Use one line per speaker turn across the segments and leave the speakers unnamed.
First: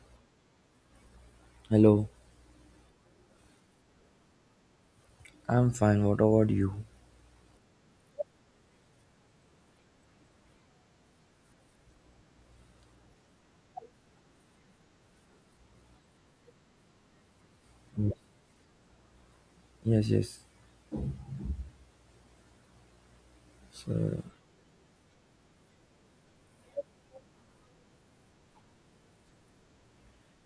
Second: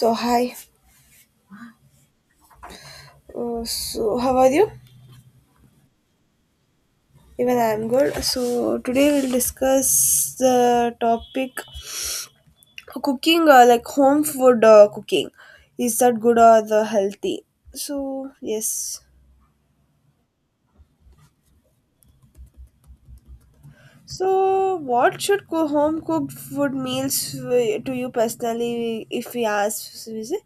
So hi,
Hello,
so how are you?
I'm fine. What about you?
Even I am good. So today we'll discuss the topic cooking, like home food cooking. Is that good or the healthy? So yes.
Yes, yes. So,
So, what should home cooked food meals to you personally, if we ask? So we say?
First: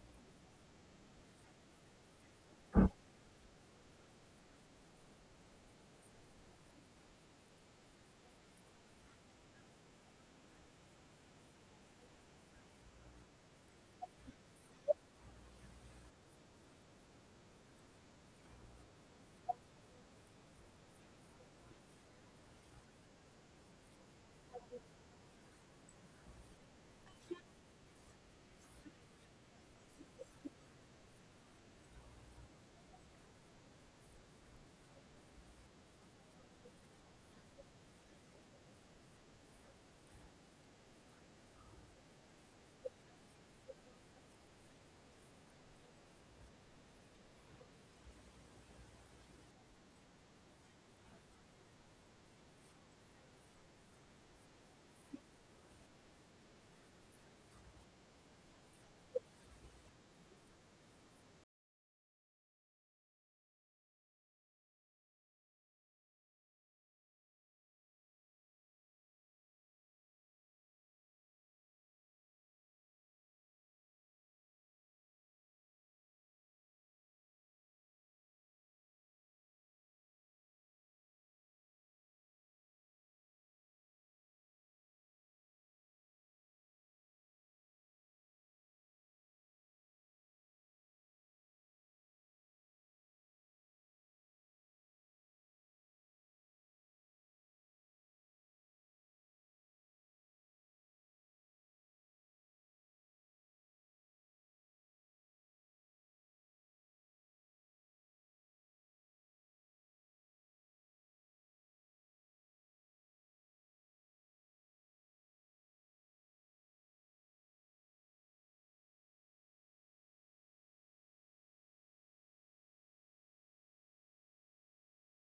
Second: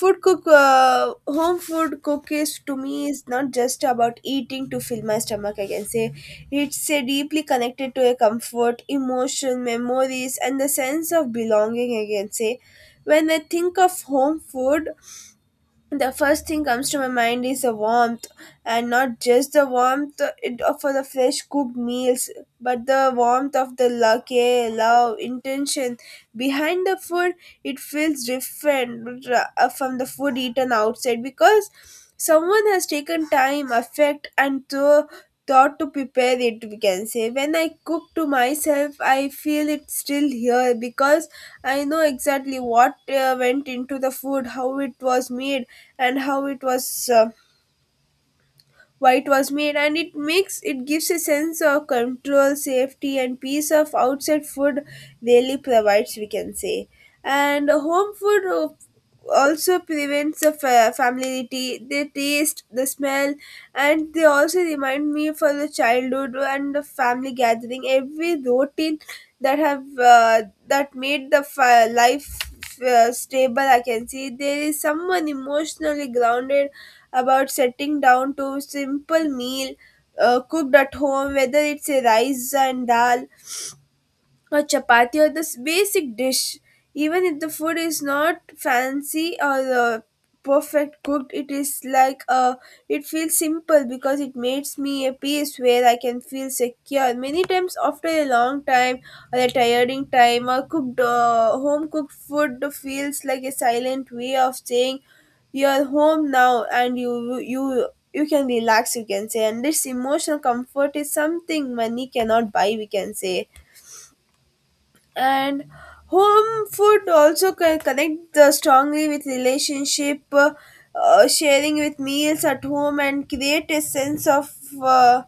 Food cook, home food cook is to me is not just about eating to fill my stomach. I can say it's deeply connected to a comfort, emotion, memories, and the sense of belonging. I can say when I think of home food, the first thing comes to my mind is the warmth and not just the warmth for the fresh cooked meals, but the warmth of the love care love intention behind the food. It feels different from the food eaten outside because someone has taken time affect and thought thought to prepare it, we can say. When I cook to myself, I feel it's still here because I know exactly what went into the food, how it was made and how it was uh, why it was made, and it makes it gives a sense of control safety and peace of outside food really provides, we can say. And home food also prevents the familiarity, the taste, the smell, and they also remind me for the childhood and the family gathering every routine that have that made the life stable. I can see there is someone emotionally grounded about setting down to simple meal cooked at home, whether it's a rice and dal or chapati or this basic dish. Even if the food is not fancy or perfect cooked, it is like it feels simple because it makes me a peace where I can feel secure. Many times after a long time or a tiring time or cooked home cooked food feels like a silent way of saying you're home now and you you can relax, you can say, and this emotional comfort is something money cannot buy, we can say. And home food also connect strongly with relationship sharing with meals at home and create a sense of uh,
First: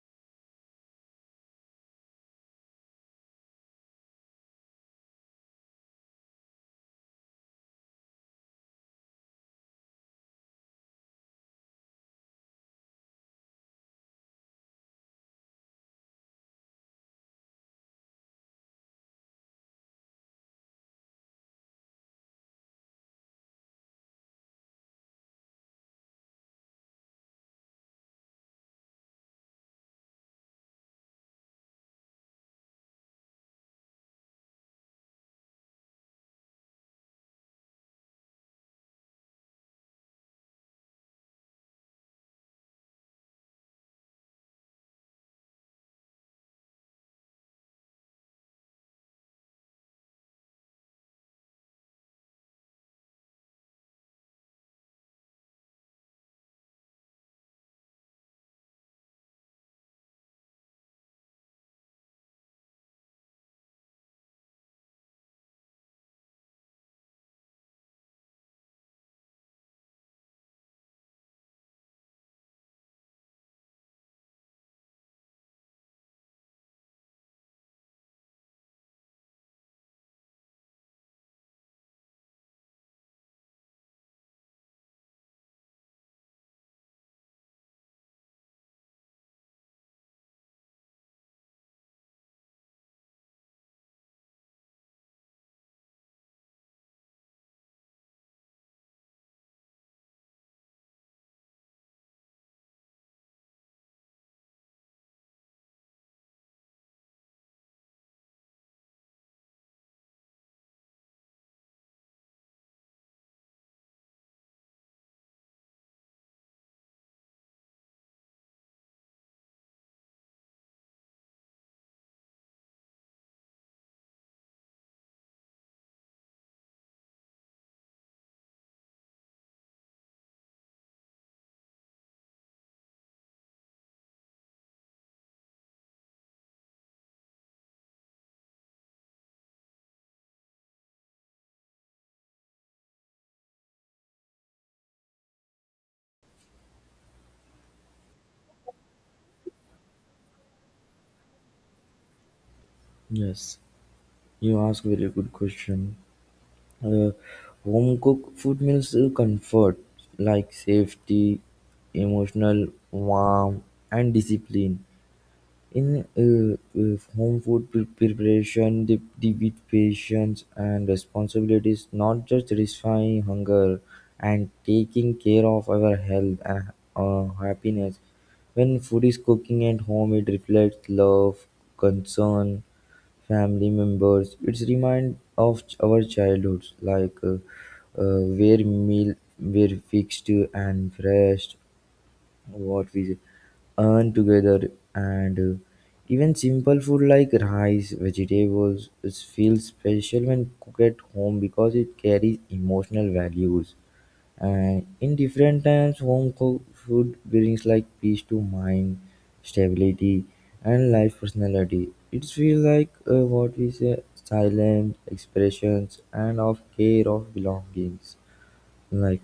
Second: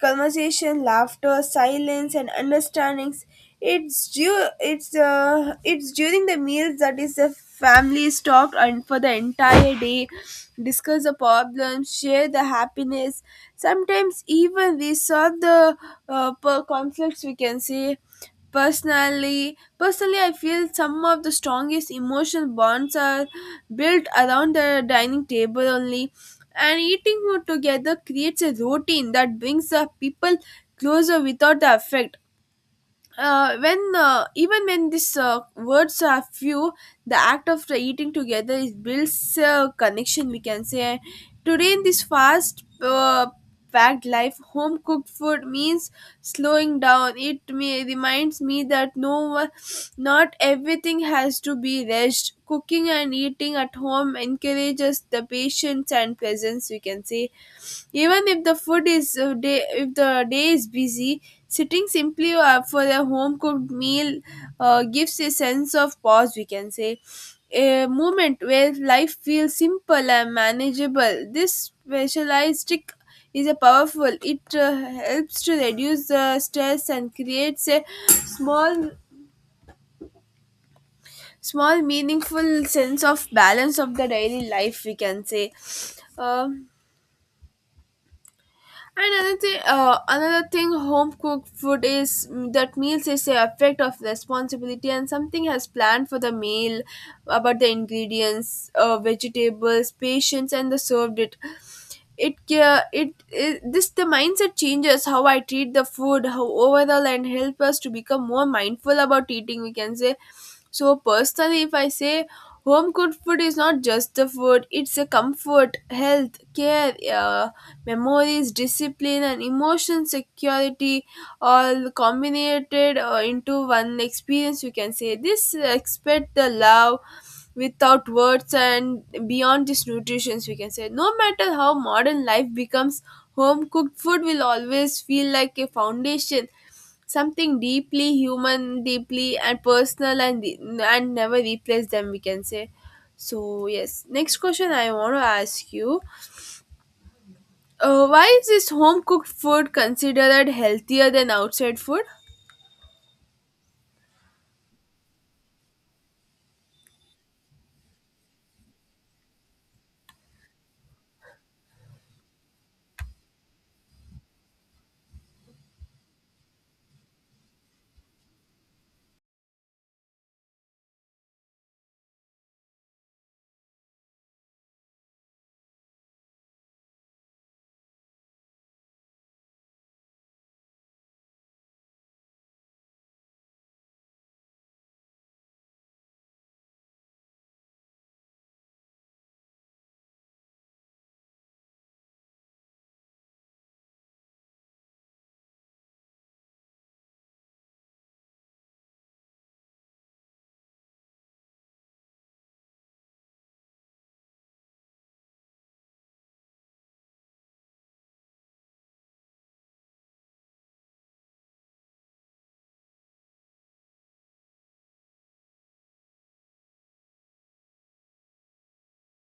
conversation, laughter, silence, and understandings. It's due. It's during the meals that is the family is talked and for the entire day, discuss the problems, share the happiness. Sometimes even we saw the conflicts, we can say. Personally, I feel some of the strongest emotional bonds are built around the dining table only, and eating together creates a routine that brings the people closer without the effect when even when these words are few, the act of the eating together is builds a connection, we can say. Today in this fast packed life, home cooked food means slowing down. It me reminds me that no, not everything has to be rushed. Cooking and eating at home encourages the patience and presence, we can say. Even if the food is day if the day is busy, sitting simply for a home cooked meal gives a sense of pause, we can say, a moment where life feels simple and manageable. This specialized trick is a powerful. It helps to reduce the stress and creates a small meaningful sense of balance of the daily life, we can say. Um And another thing, home cooked food is that meals is a effect of responsibility, and something has planned for the meal about the ingredients, vegetables, patience, and the served it it, this the mindset changes how I treat the food how overall and help us to become more mindful about eating, we can say. So personally, if I say home cooked food is not just the food, it's a comfort health care memories discipline and emotion security all combined into one experience, you can say. This expect the love without words and beyond this nutritions, we can say. No matter how modern life becomes, home cooked food will always feel like a foundation, something deeply human deeply and personal, and never replace them, we can say. So yes, next question I want to ask you, why is this home cooked food considered healthier than outside food?
yes, you ask very good question. Uh, Home cooked food means comfort, like safety, emotional, warmth, and discipline. In home food preparation, the with patience and responsibility is not just satisfying hunger and taking care of our health and happiness. When food is cooking at home, it reflects love, concern, family members. It's remind of our childhoods, like where meal were fixed and fresh what we earn together and even simple food like rice vegetables is feels special when cooked at home because it carries emotional values, and in different times home cooked food brings like peace to mind, stability, and life personality. It feels like what we say silent expressions and of care of belongings, like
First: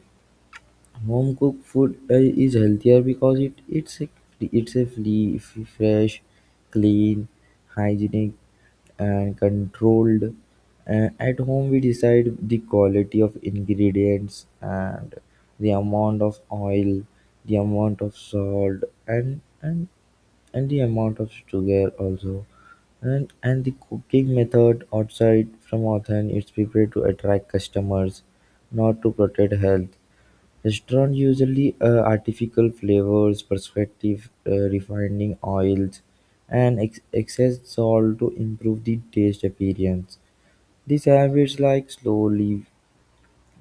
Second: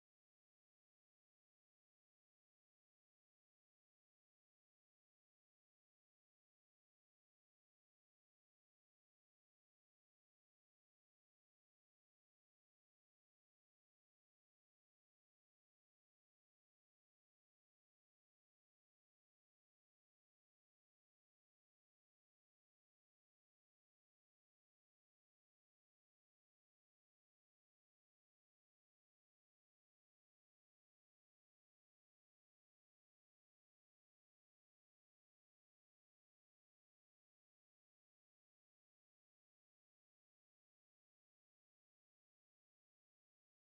home cooked food is healthier because it's a free, fresh, clean, hygienic, and controlled. At home, we decide the quality of ingredients and the amount of oil, the amount of salt, and and and the amount of sugar also. And the cooking method outside from Athen, it's prepared to attract customers, not to protect health. Restaurants usually add artificial flavors, preservatives, refining oils, and excess salt to improve the taste appearance. These habits like slowly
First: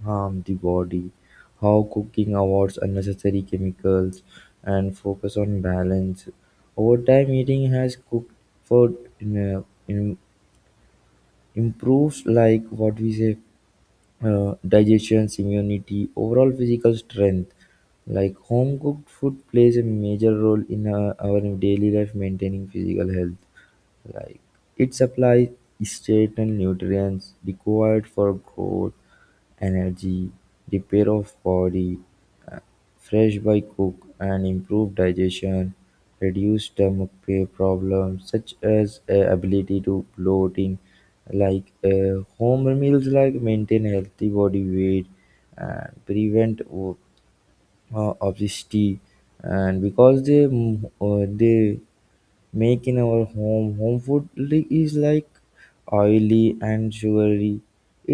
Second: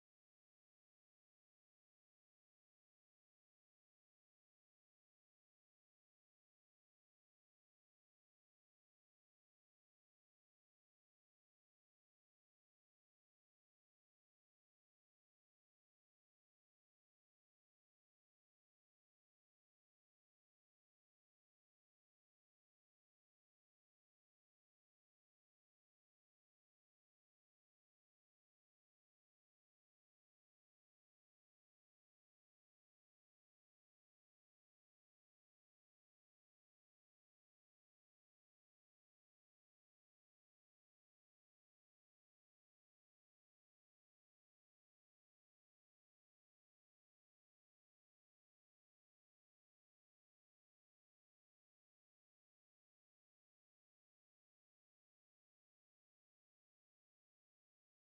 harm the body. How cooking avoids unnecessary chemicals and focus on balance. Over time, eating has cooked food in, improves like what we say digestion, immunity, overall physical strength. Like home cooked food plays a major role in our daily life maintaining physical health. Like it supplies certain nutrients required for growth, energy, repair of body, uh, fresh by cook, and improved digestion, reduce stomach pain problems such as ability to bloating, like home meals like maintain healthy body weight and prevent obesity, and because they make in our home food is like oily and sugary.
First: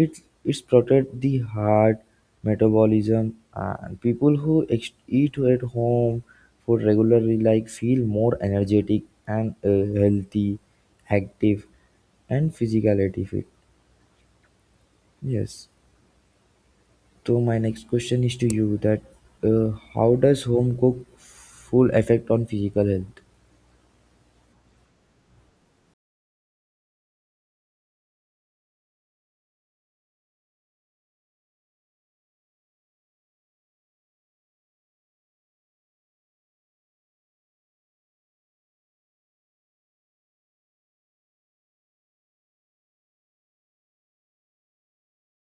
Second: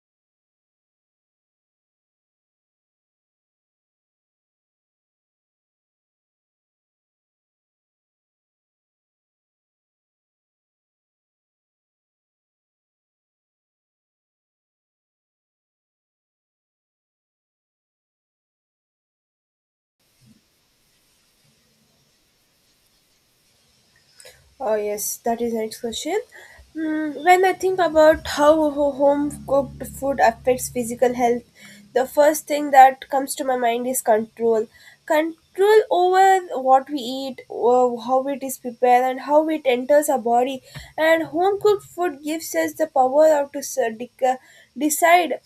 It's protect the heart metabolism, and people who eat at home food regularly like feel more energetic and healthy, active, and physicality fit. Yes. So my next question is to you that how does home cook full effect on physical health?
Oh yes, that is the next question. When I think about how home cooked food affects physical health, the first thing that comes to my mind is control. Control over what we eat, or how it is prepared, and how it enters our body. And home cooked food gives us the power of to decide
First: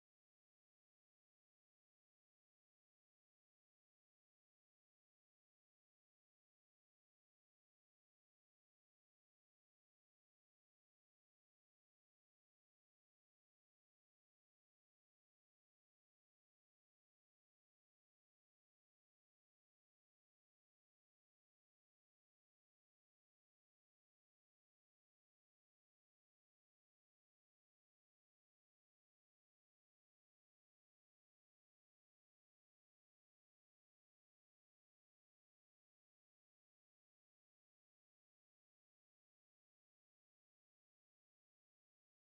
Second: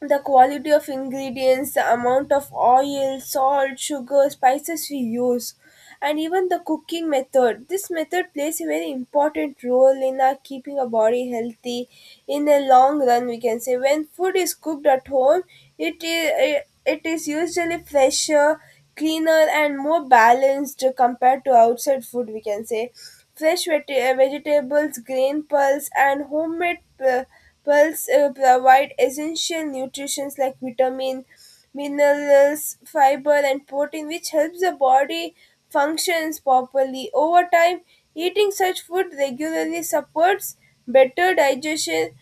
the quality of ingredients, the amount of oil, salt, sugar, spices we use, and even the cooking method. This method plays a very important role in our keeping our body healthy in the long run, we can say. When food is cooked at home, it is usually fresher, cleaner, and more balanced compared to outside food, we can say. Fresh vegetables, grain pulse, and homemade. Pulse provide essential nutrients like vitamin, minerals, fiber, and protein, which helps the body functions properly. Over time, eating such food regularly supports better digestion,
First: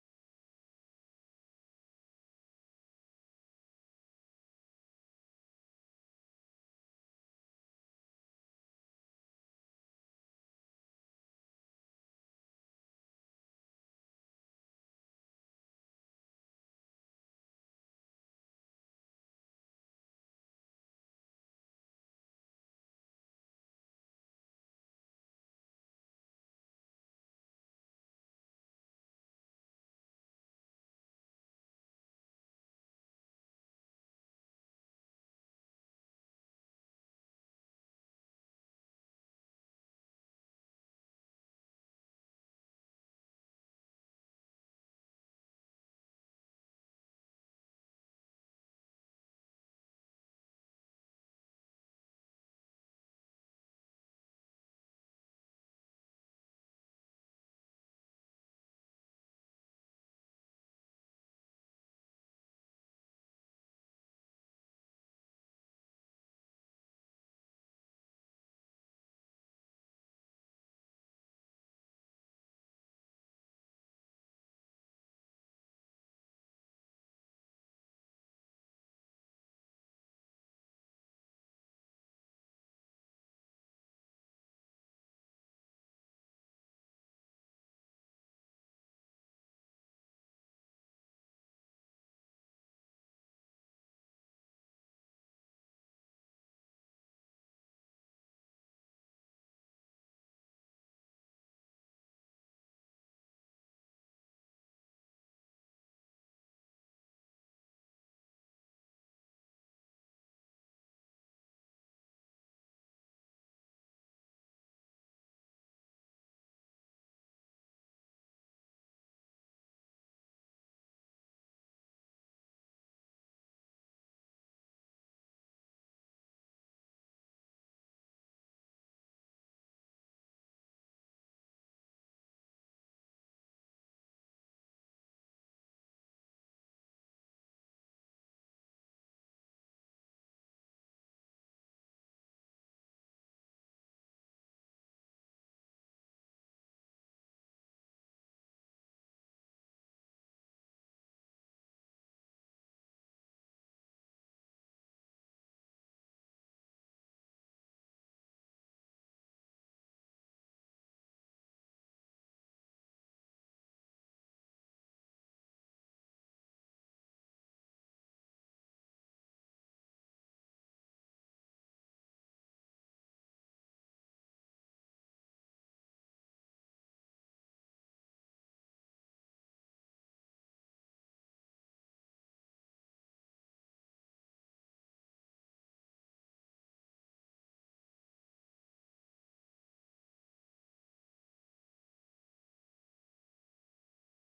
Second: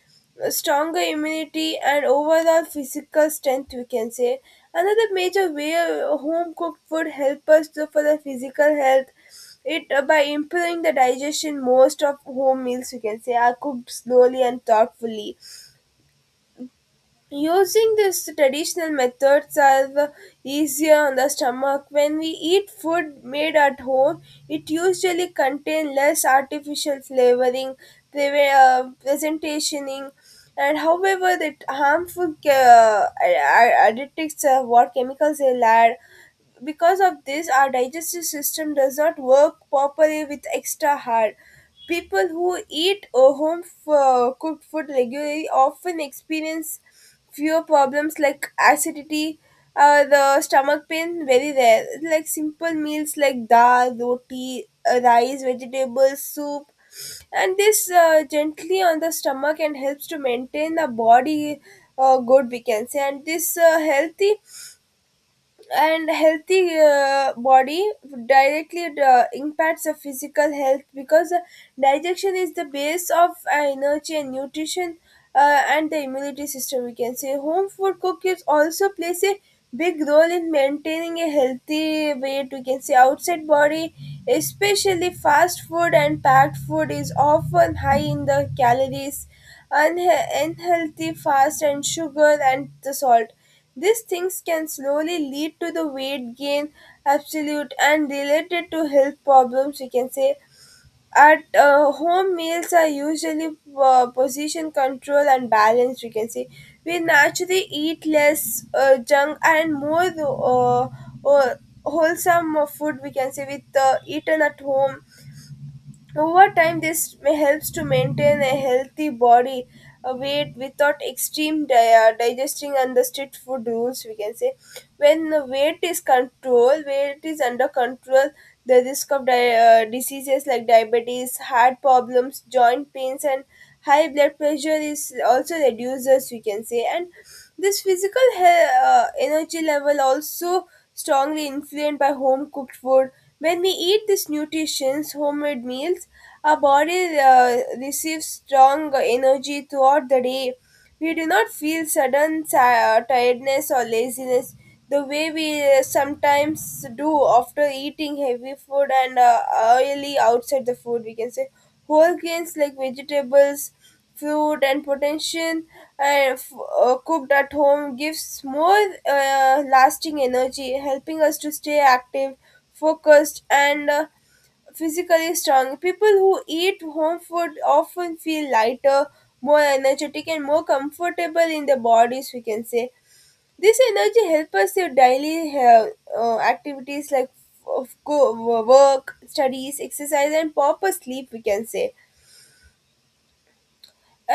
stronger immunity, and overall physical strength, we can say. Another major way home cooked food help us to for the physical health it by improving the digestion, most of home meals, you can say, are cooked slowly and thoughtfully. Using these traditional methods are the easier on the stomach. When we eat food made at home, it usually contains less artificial flavoring, presentationing, and however the harmful additives of what chemicals they add. Because of this, our digestive system does not work properly with extra hard. People who eat cooked food regularly often experience fewer problems like acidity, the stomach pain very rare, like simple meals like dal roti, rice vegetables soup, and this gently on the stomach and helps to maintain the body good, we can say. And this healthy body directly impacts the physical health, because digestion is the base of energy and nutrition, and the immunity system, we can say. Home food cooking also plays a big role in maintaining a healthy weight, we can say. Outside body, especially fast food and packed food is often high in the calories, unhealthy fast and sugar and the salt. These things can slowly lead to the weight gain, absolute and related to health problems, we can say. At home meals are usually position control and balance, we can say. We naturally eat less junk and more uh, wholesome food, we can say, with eaten at home over time. This may helps to maintain a healthy body weight without extreme digesting and the strict food rules, we can say. When the weight is under control, the risk of diseases like diabetes, heart problems, joint pains, and high blood pressure is also reduces, we can say. And this physical energy level also strongly influenced by home cooked food. When we eat these nutritious homemade meals, our body receives strong energy throughout the day. We do not feel sudden tiredness or laziness the way we sometimes do after eating heavy food and oily outside the food, we can say. Whole grains like vegetables food and potential uh, f- cooked at home gives more lasting energy, helping us to stay active, focused, and physically strong. People who eat home food often feel lighter, more energetic, and more comfortable in their bodies, we can say. This energy helps us with daily activities like of go, work, studies, exercise, and proper sleep, we can say.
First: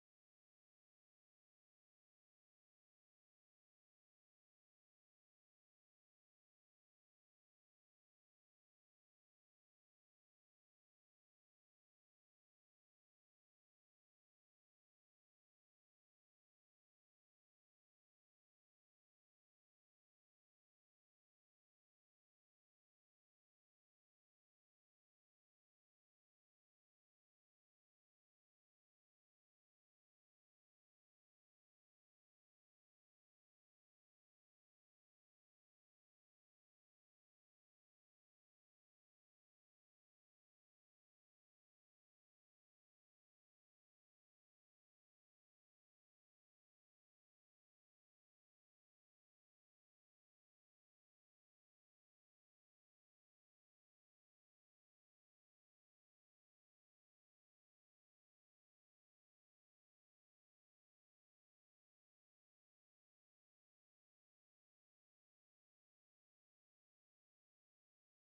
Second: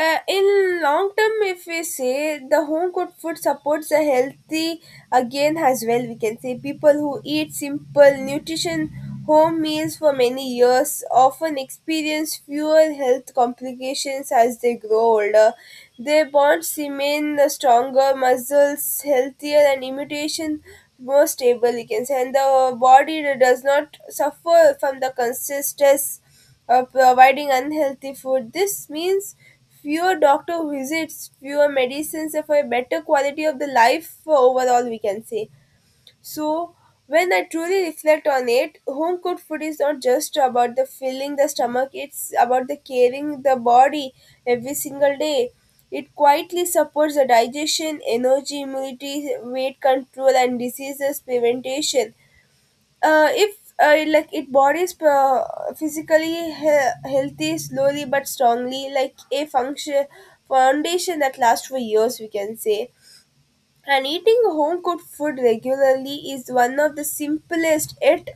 In long term, if we say, the home cooked food supports a healthy again as well, we can say. People who eat simple nutrition home meals for many years often experience fewer health complications as they grow older. Their bonds remain the stronger muscles healthier and immunization more stable, we can say. And the body does not suffer from the constant stress providing unhealthy food. This means fewer doctor visits, fewer medicines, and for a better quality of the life for overall, we can say. So, when I truly reflect on it, home cooked food is not just about the filling the stomach, it's about the caring the body every single day. It quietly supports the digestion, energy, immunity, weight control, and diseases prevention if like it bodies physically healthy, slowly but strongly, like a function foundation that lasts for years, we can say. And eating home cooked food regularly is one of the simplest yet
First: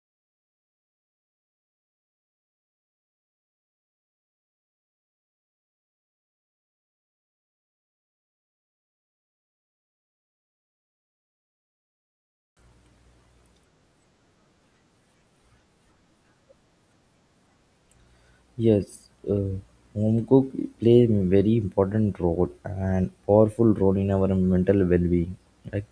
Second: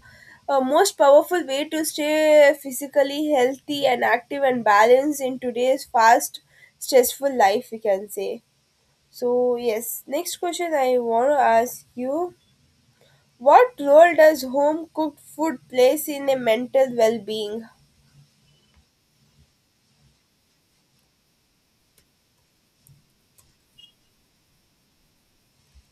most powerful way to stay physically healthy and active and balanced in today's fast stressful life, we can say. So yes, next question I want to ask you: what role does home cooked food plays in a mental well being?
Yes, home cook play a very important role and powerful role in our mental well-being. Like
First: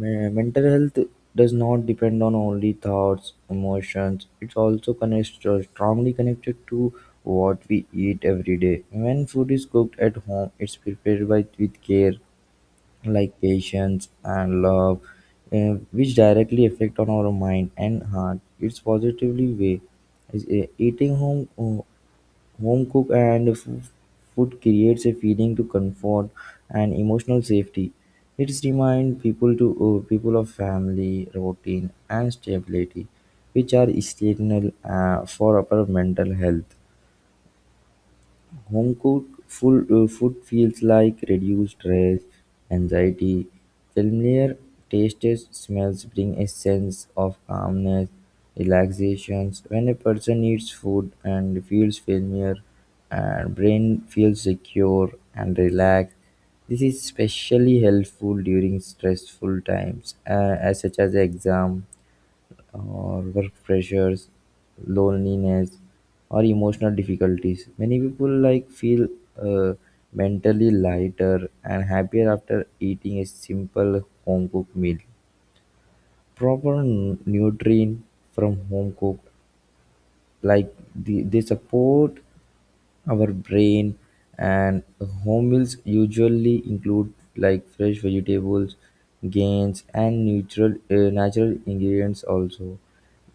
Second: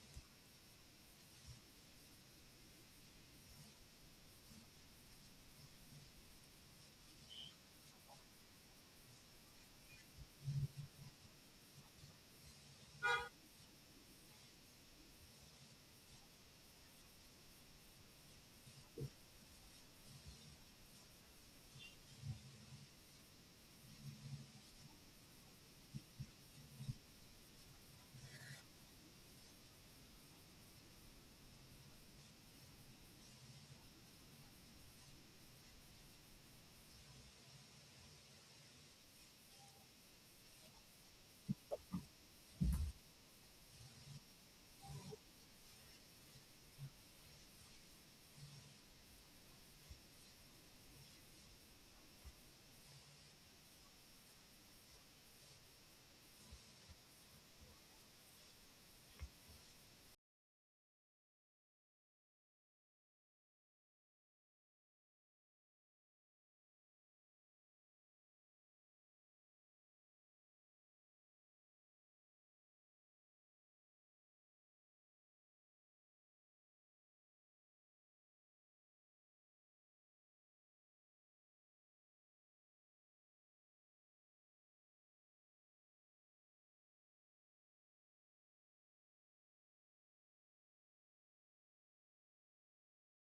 mental health does not depend on only thoughts, emotions. It's also connects strongly connected to what we eat every day. When food is cooked at home, it's prepared by with care, like patience and love, which directly affect on our mind and heart. It's positively way is eating home cook and food creates a feeling to comfort and emotional safety. It reminds people of family, routine, and stability, which are essential for our mental health. Homecooked full, food feels like reduced stress, anxiety. Familiar tastes, smells bring a sense of calmness, relaxations. When a person eats food and feels familiar, and brain feels secure and relaxed. This is especially helpful during stressful times, as such as exam or work pressures, loneliness, or emotional difficulties. Many people like feel uh, mentally lighter and happier after eating a simple home cooked meal. Proper nutrient from home cooked, like the, they support our brain, and home meals usually include like fresh vegetables, grains, and neutral natural ingredients also.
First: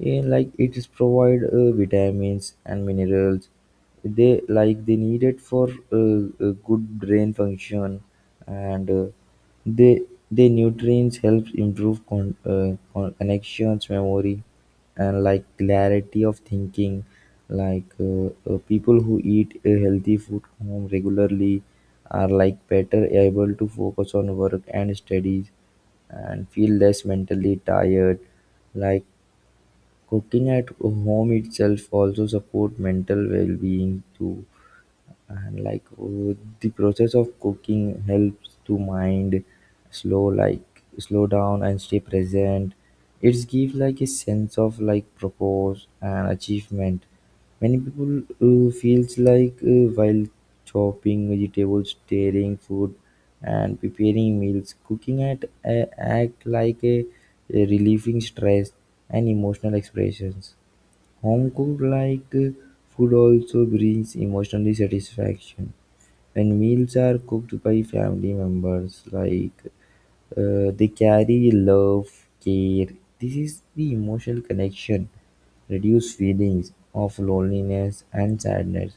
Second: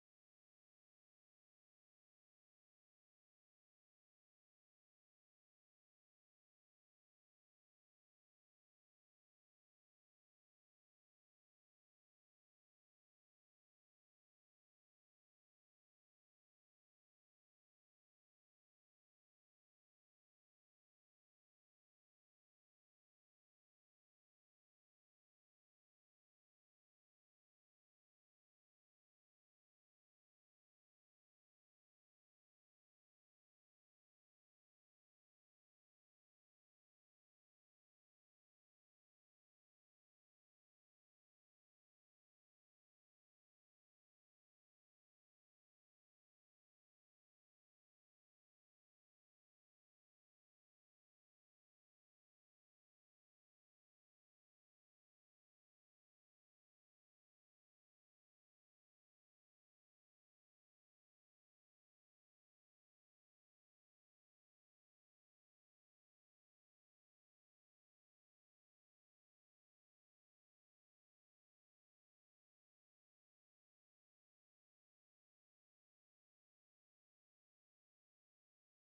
Eh, like it is provide vitamins and minerals they like they needed for a good brain function, and they the nutrients helps improve connections, memory, and like clarity of thinking. Like people who eat a healthy food home regularly are like better able to focus on work and studies and feel less mentally tired, like cooking at home itself also support mental well-being too. And like the process of cooking helps to mind slow like slow down and stay present. It gives like a sense of like purpose and achievement. Many people feels like while chopping vegetables, stirring food, and preparing meals, cooking at act like a relieving stress and emotional expressions. Home-cooked-like food also brings emotional satisfaction when meals are cooked by family members. Like they carry love, care. This is the emotional connection, reduce feelings of loneliness and sadness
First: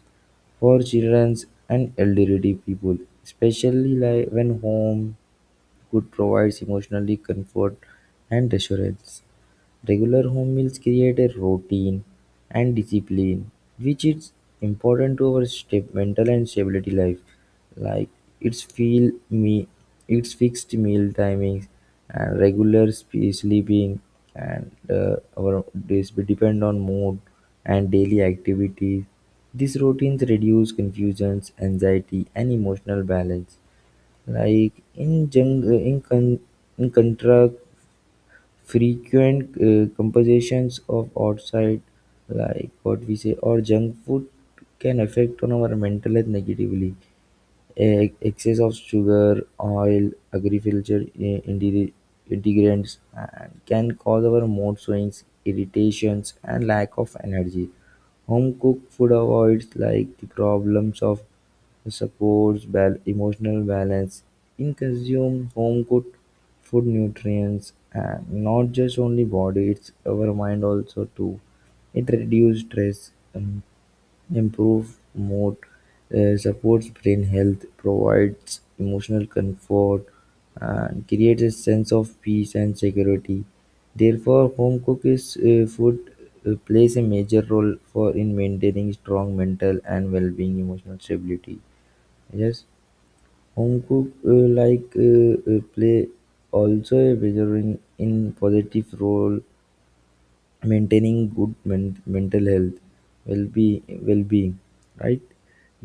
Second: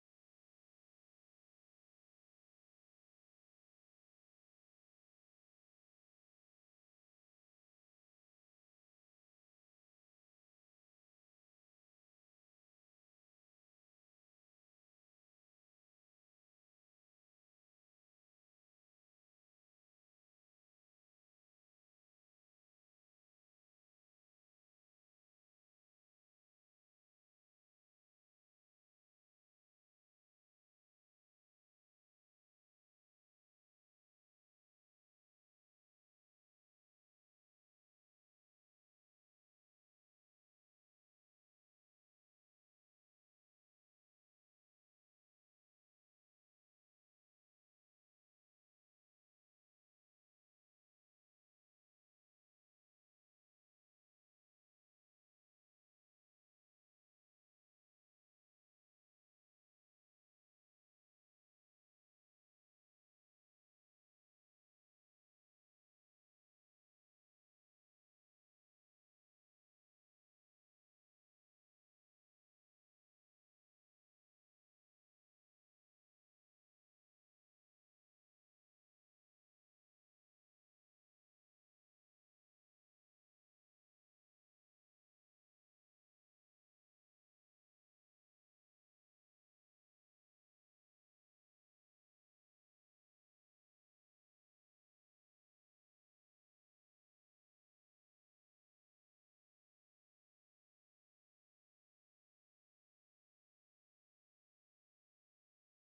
for children and elderly people, especially like when home could provides emotionally comfort and assurance. Regular home meals create a routine and discipline, which is important to our mental and stability life. Like it's feel me, it's fixed meal timings and regular sleeping, and our days will depend on mood and daily activities. These routines reduce confusions, anxiety, and emotional balance. Like in contrast, frequent compositions of outside, like what we say, or junk food can affect on our mental health negatively. Excess of sugar, oil, agriculture integrants can cause our mood swings, irritations, and lack of energy. Home cooked food avoids like the problems of supports emotional balance. In consume home cooked food nutrients, and not just only body, it's our mind also too. It reduces stress, improved mood, supports brain health, provides emotional comfort, and creates a sense of peace and security. Therefore, home cooked food plays a major role for in maintaining strong mental and well-being, emotional stability. Yes, home cook play also a measuring in positive role maintaining good mental health, well-being, right.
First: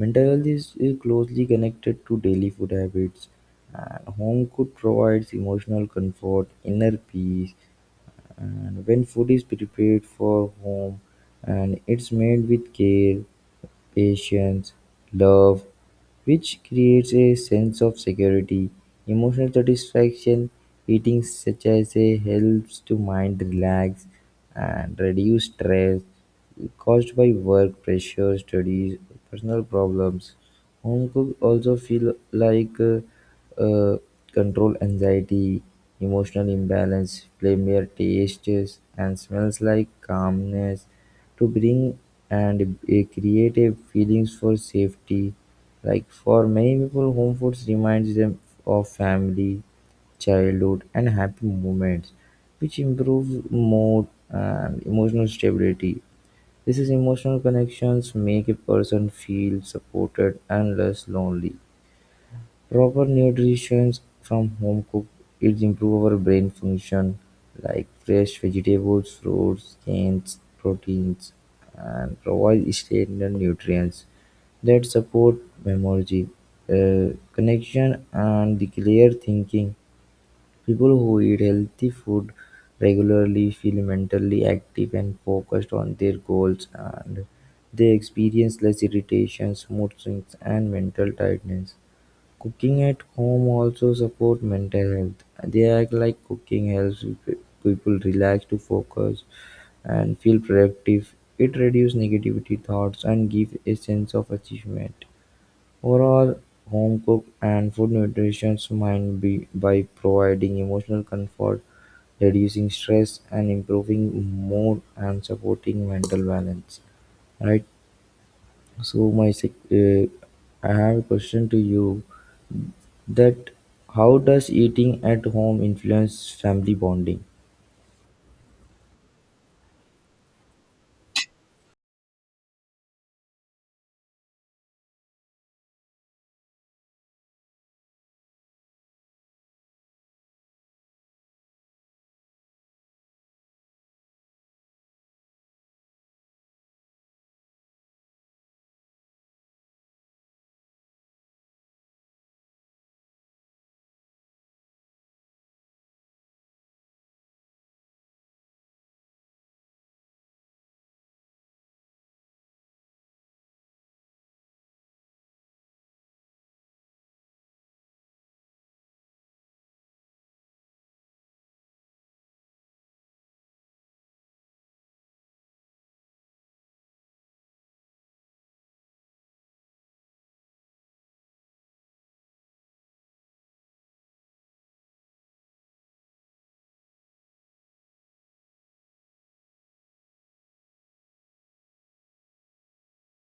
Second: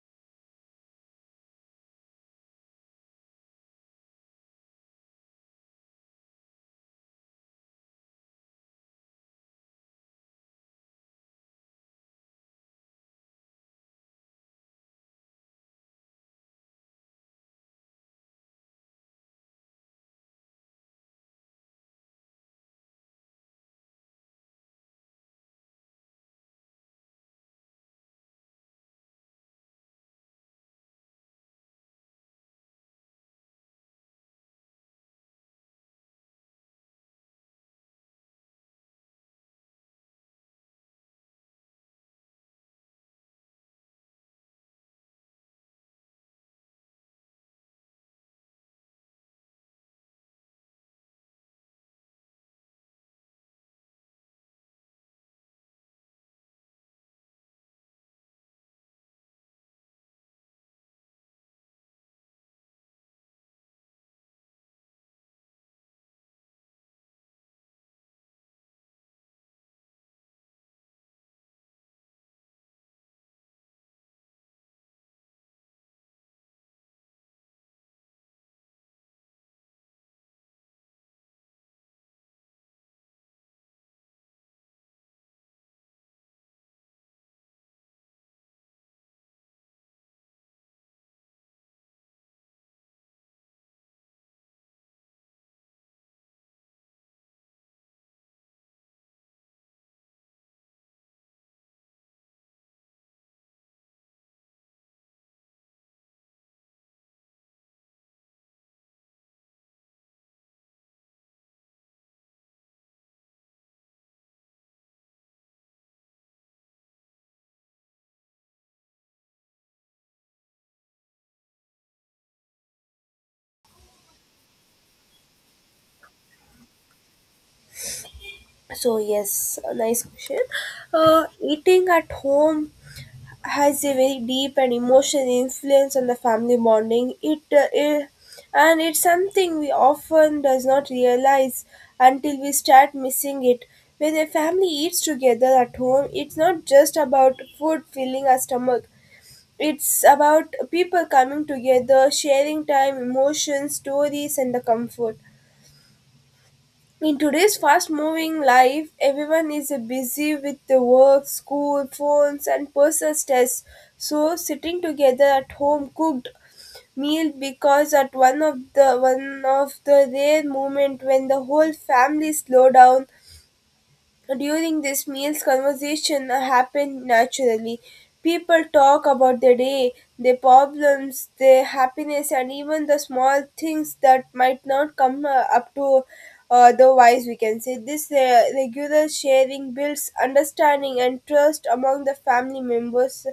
Mental health is closely connected to daily food habits, and home could provides emotional comfort, inner peace. And when food is prepared for home, and it's made with care, patience, love, which creates a sense of security, emotional satisfaction. Eating such as a helps to mind relax and reduce stress caused by work pressure, studies, personal problems. Home cook also feel like uh, control anxiety, emotional imbalance, familiar tastes, and smells like calmness to bring, and create a creative feelings for safety. Like for many people, home foods reminds them of family, childhood, and happy moments, which improves mood and emotional stability. These emotional connections make a person feel supported and less lonely. Proper nutrition from home-cooked eats improve our brain function, like fresh vegetables, fruits, grains, proteins, and provide stable nutrients that support memory, connection, and the clear thinking. People who eat healthy food regularly feel mentally active and focused on their goals, and they experience less irritations, mood swings, and mental tiredness. Cooking at home also support mental health. They act like cooking helps people relax to focus and feel productive. It reduces negativity thoughts and gives a sense of achievement. Overall, home cook and food nutrition might be by providing emotional comfort, reducing stress, and improving mood and supporting mental balance. Right. So my I have a question to you that how does eating at home influence family bonding?
So yes, a nice question. Eating at home has a very deep and emotional influence on the family bonding. It, I- and it's something we often does not realize until we start missing it. When a family eats together at home, it's not just about food filling our stomach. It's about people coming together, sharing time, emotions, stories, and the comfort. In today's fast moving life, everyone is busy with the work, school, phones, and personal stress. So, sitting together at home cooked meal because at one of the rare moment when the whole family slow down during these meals, conversation happen naturally. People talk about their day, their problems, their happiness, and even the small things that might not come up to otherwise, we can say. This regular sharing builds understanding and trust among the family members.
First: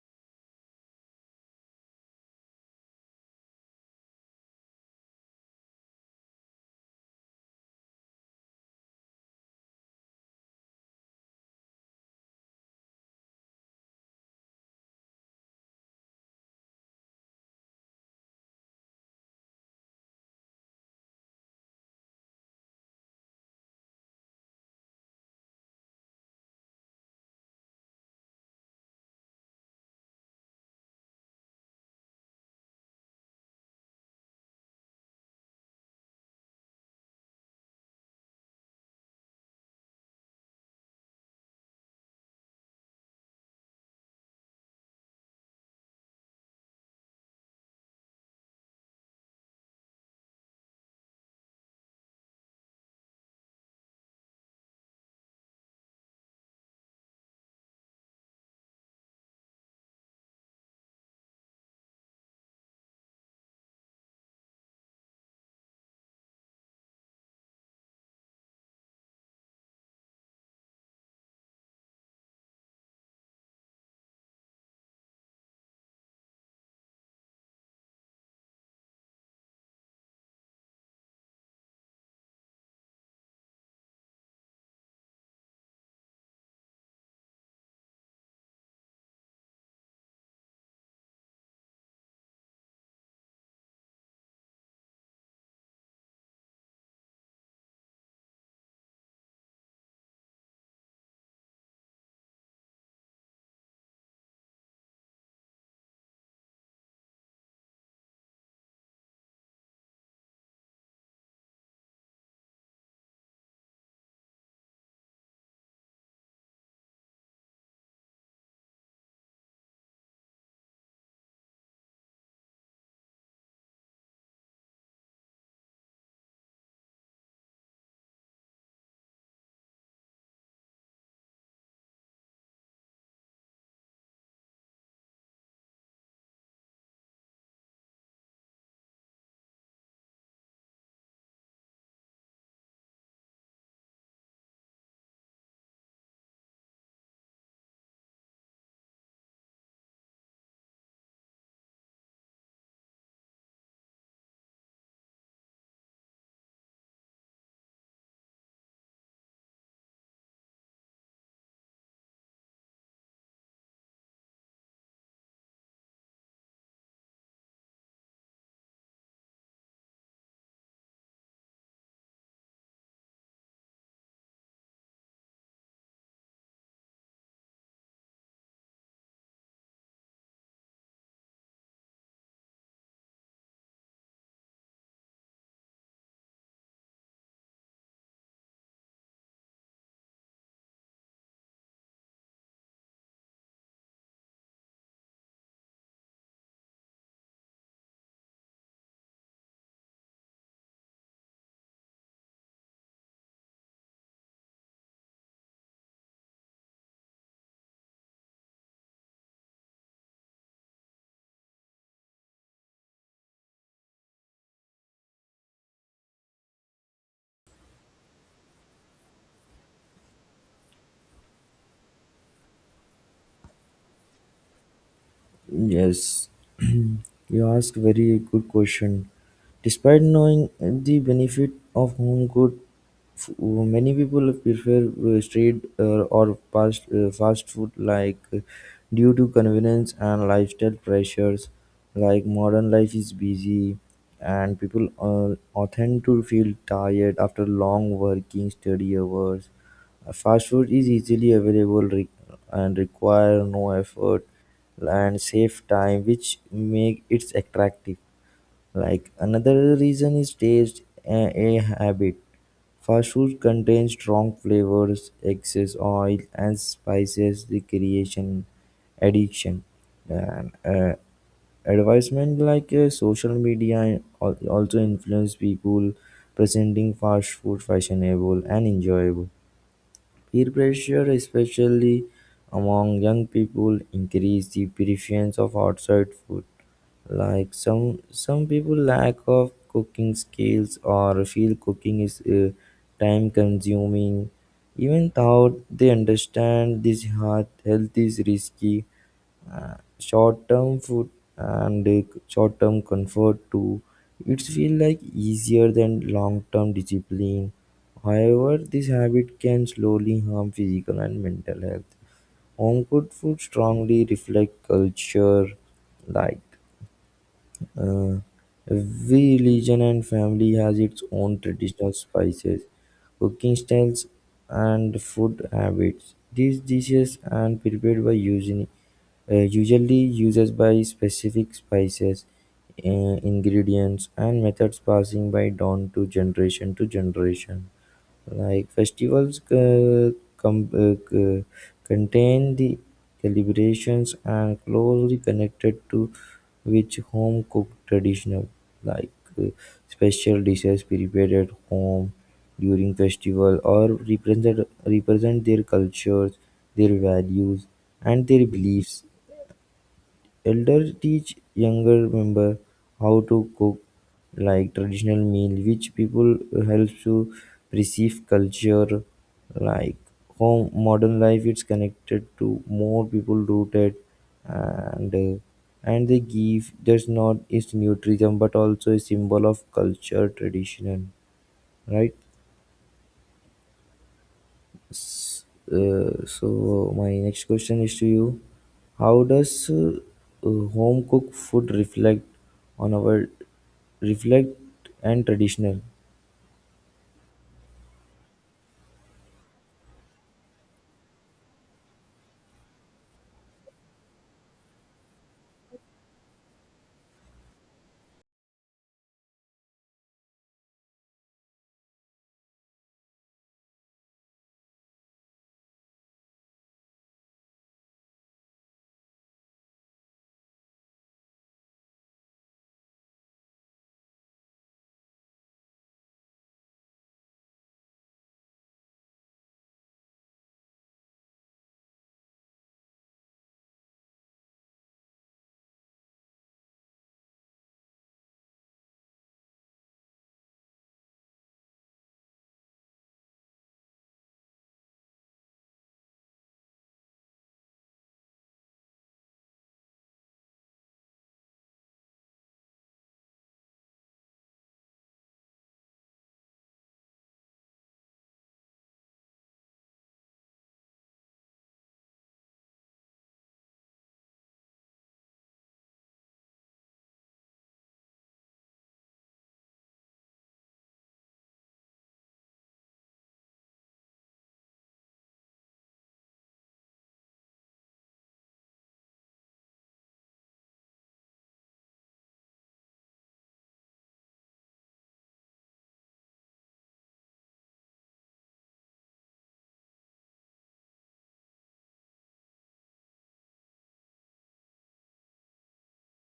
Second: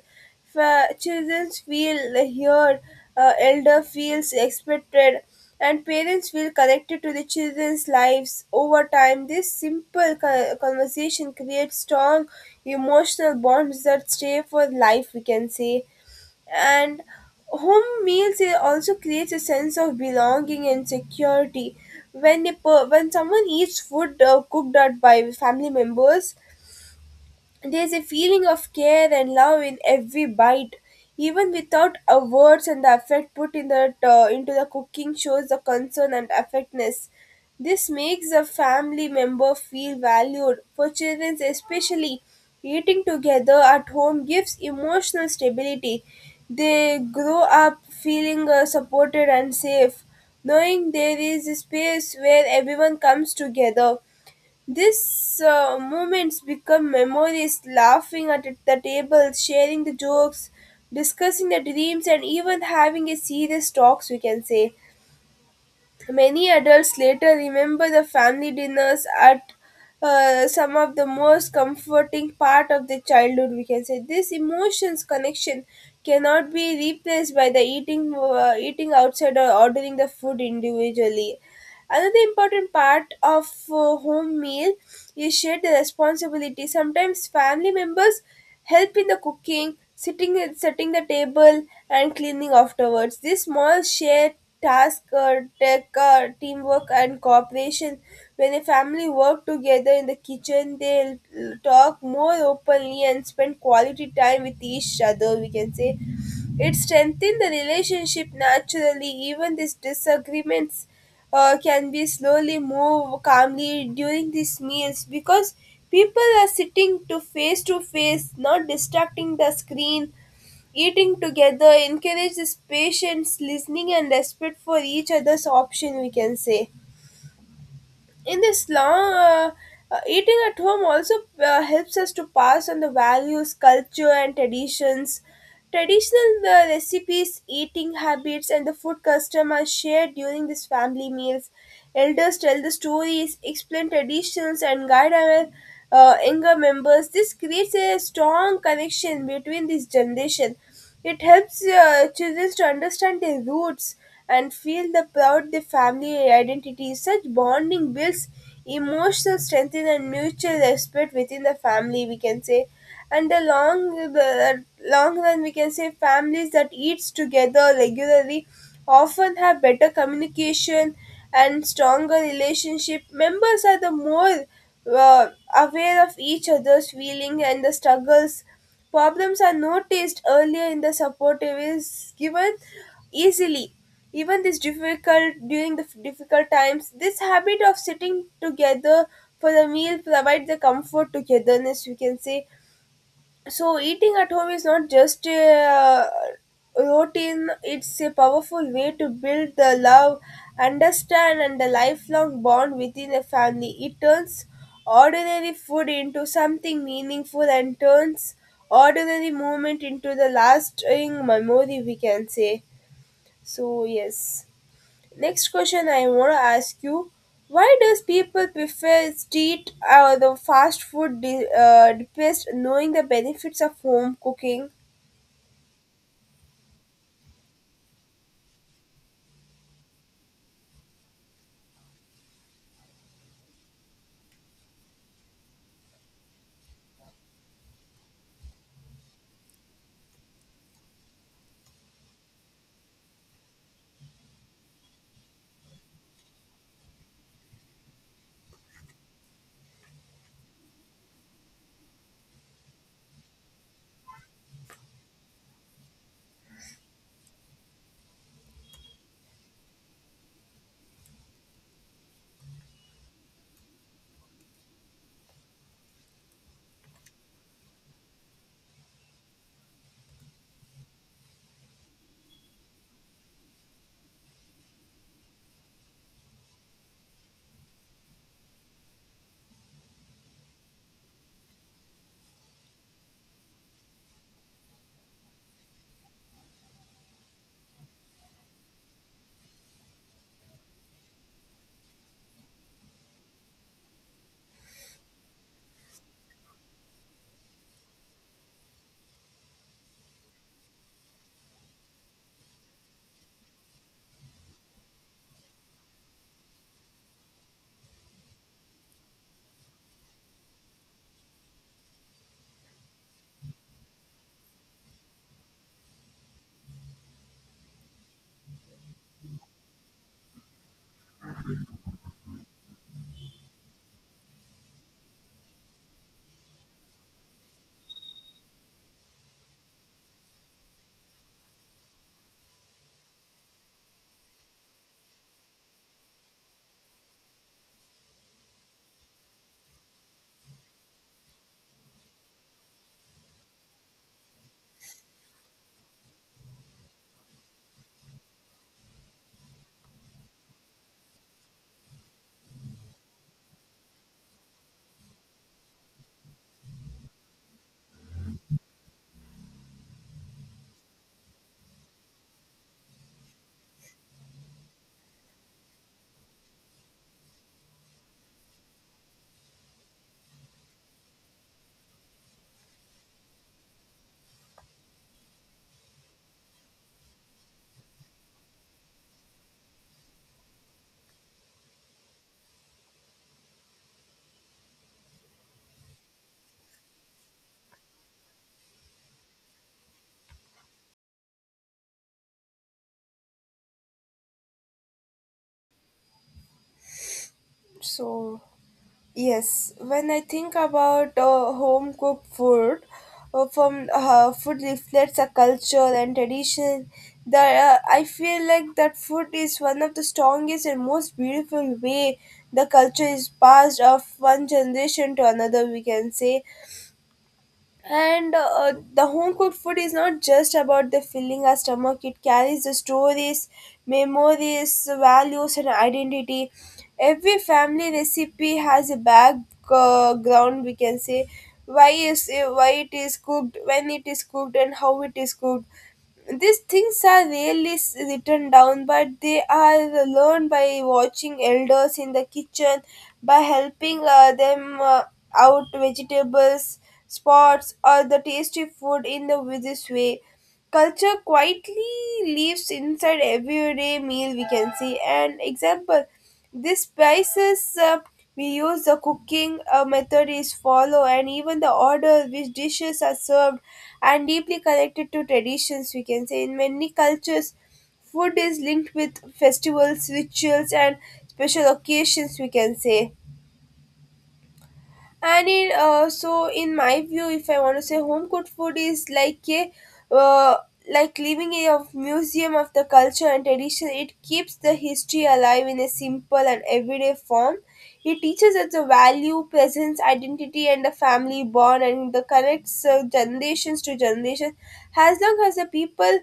Children feel heard, elder feels expected, and parents feel connected to the children's lives. Over time, this simple conversation creates strong emotional bonds that stay for life, we can say. And home meals it also creates a sense of belonging and security. When someone eats food cooked out by family members, there's a feeling of care and love in every bite, even without a words, and the effort put in that into the cooking shows the concern and affectness. This makes a family member feel valued. For children, especially, eating together at home gives emotional stability. They grow up feeling supported and safe, knowing there is a space where everyone comes together. These moments become memories, laughing at the table, sharing the jokes, discussing the dreams, and even having a serious talks, we can say. Many adults later remember the family dinners at some of the most comforting part of their childhood, we can say. This emotions connection cannot be replaced by the eating outside or ordering the food individually. Another important part of home meal is shared responsibility. Sometimes family members help in the cooking, sitting setting the table, and cleaning afterwards. This small shared task take teamwork and cooperation. When a family work together in the kitchen, they talk more openly and spend quality time with each other, we can say. It strengthens the relationship naturally. Even these disagreements can be slowly move calmly during these meals because people are sitting to face, not distracting the screen. Eating together encourages patience, listening, and respect for each other's option, we can say. In this long eating at home also helps us to pass on the values, culture and traditions. Traditional recipes, eating habits and the food custom are shared during these family meals. Elders tell the stories, explain traditions and guide our younger members. This creates a strong connection between these generation. It helps children to understand their roots and feel the proud their family identity. Such bonding builds emotional strength and mutual respect within the family, we can say. And the long run, we can say, families that eats together regularly often have better communication and stronger relationship. Members are the more uh, aware of each other's feeling and the struggles. Problems are noticed earlier in the supportive is given easily. Even this difficult during the f- difficult times, this habit of sitting together for the meal provides the comfort togetherness, we can say. So eating at home is not just a routine, it's a powerful way to build the love, understand and the lifelong bond within a family. It turns ordinary food into something meaningful and turns ordinary moment into the lasting memory, we can say. So yes. Next question I want to ask you: why does people prefer street or the fast food best knowing the benefits of home cooking?
Yes, you ask very good question. Despite knowing the benefit of home good, many people prefer street or fast food like due to convenience and lifestyle pressures. Like modern life is busy, and people often to feel tired after long working study hours. Fast food is easily available, and require no effort and save time, which make it attractive. Like another reason is taste, a habit. Fast food contains strong flavors, excess oil, and spices, the creation addiction. And advertisement like social media also influence people presenting fast food fashionable and enjoyable. Peer pressure, especially among young people, increase the preference of outside food. Like some people lack of cooking skills or feel cooking is time consuming, even though they understand this health is risky, short-term food, and short-term comfort too. It feels like easier than long-term discipline. However, this habit can slowly harm physical and mental health. Home cooked food strongly reflect culture, like uh, every religion and family has its own traditional spices, cooking styles, and food habits. These dishes are prepared by using, usually uses by specific spices, ingredients, and methods passing by down to generation to generation. Like festivals contain the celebrations and closely connected to which home cooked traditional, like uh, special dishes prepared at home during festival, or represent their cultures, their values, and their beliefs. Elder teach younger member how to cook, like traditional meal which people helps to perceive culture. Like home modern life it's connected to more people rooted, and uh, and they give just not is nutrition but also a symbol of culture tradition, right. So my next question is to you, how does home cooked food reflect on our reflect and traditional.
So yes, when I think about home cooked food, from food reflects a culture and tradition. That I feel like that food is one of the strongest and most beautiful way the culture is passed of one generation to another, we can say. And the home cooked food is not just about the filling our stomach, it carries the stories, memories, values, and identity. Every family recipe has a background, we can say, why it is cooked, when it is cooked, and how it is cooked. These things are rarely written down, but they are learned by watching elders in the kitchen, by helping them out vegetables spots, or the tasty food in the this way. Culture quietly lives inside everyday meal, we can see. And example, these spices we use, the cooking method is follow, and even the order which dishes are served and deeply connected to traditions, we can say. In many cultures food is linked with festivals, rituals and special occasions, we can say. And so in my view, if I want to say, home cooked food is like a uh, like living a of museum of the culture and tradition. It keeps the history alive in a simple and everyday form. It teaches us the value, presence, identity and the family bond, and the connects generations to generations. As long as the people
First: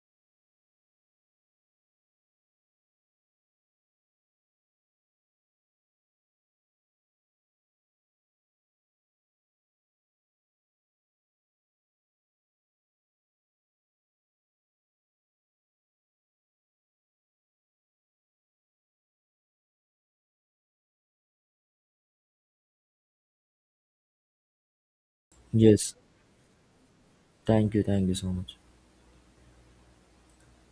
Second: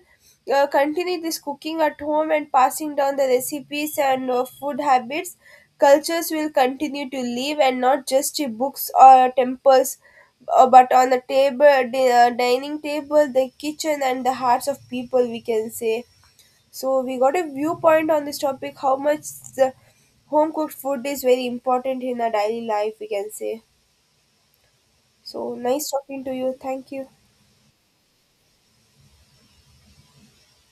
continue this cooking at home and passing down the recipes and food habits, cultures will continue to live, and not just in books or temples, but on the table, the dining table, the kitchen and the hearts of people, we can say. So we got a viewpoint on this topic, how much the home cooked food is very important in our daily life, we can say. So nice
Yes,
talking to you, thank you.
thank you so much.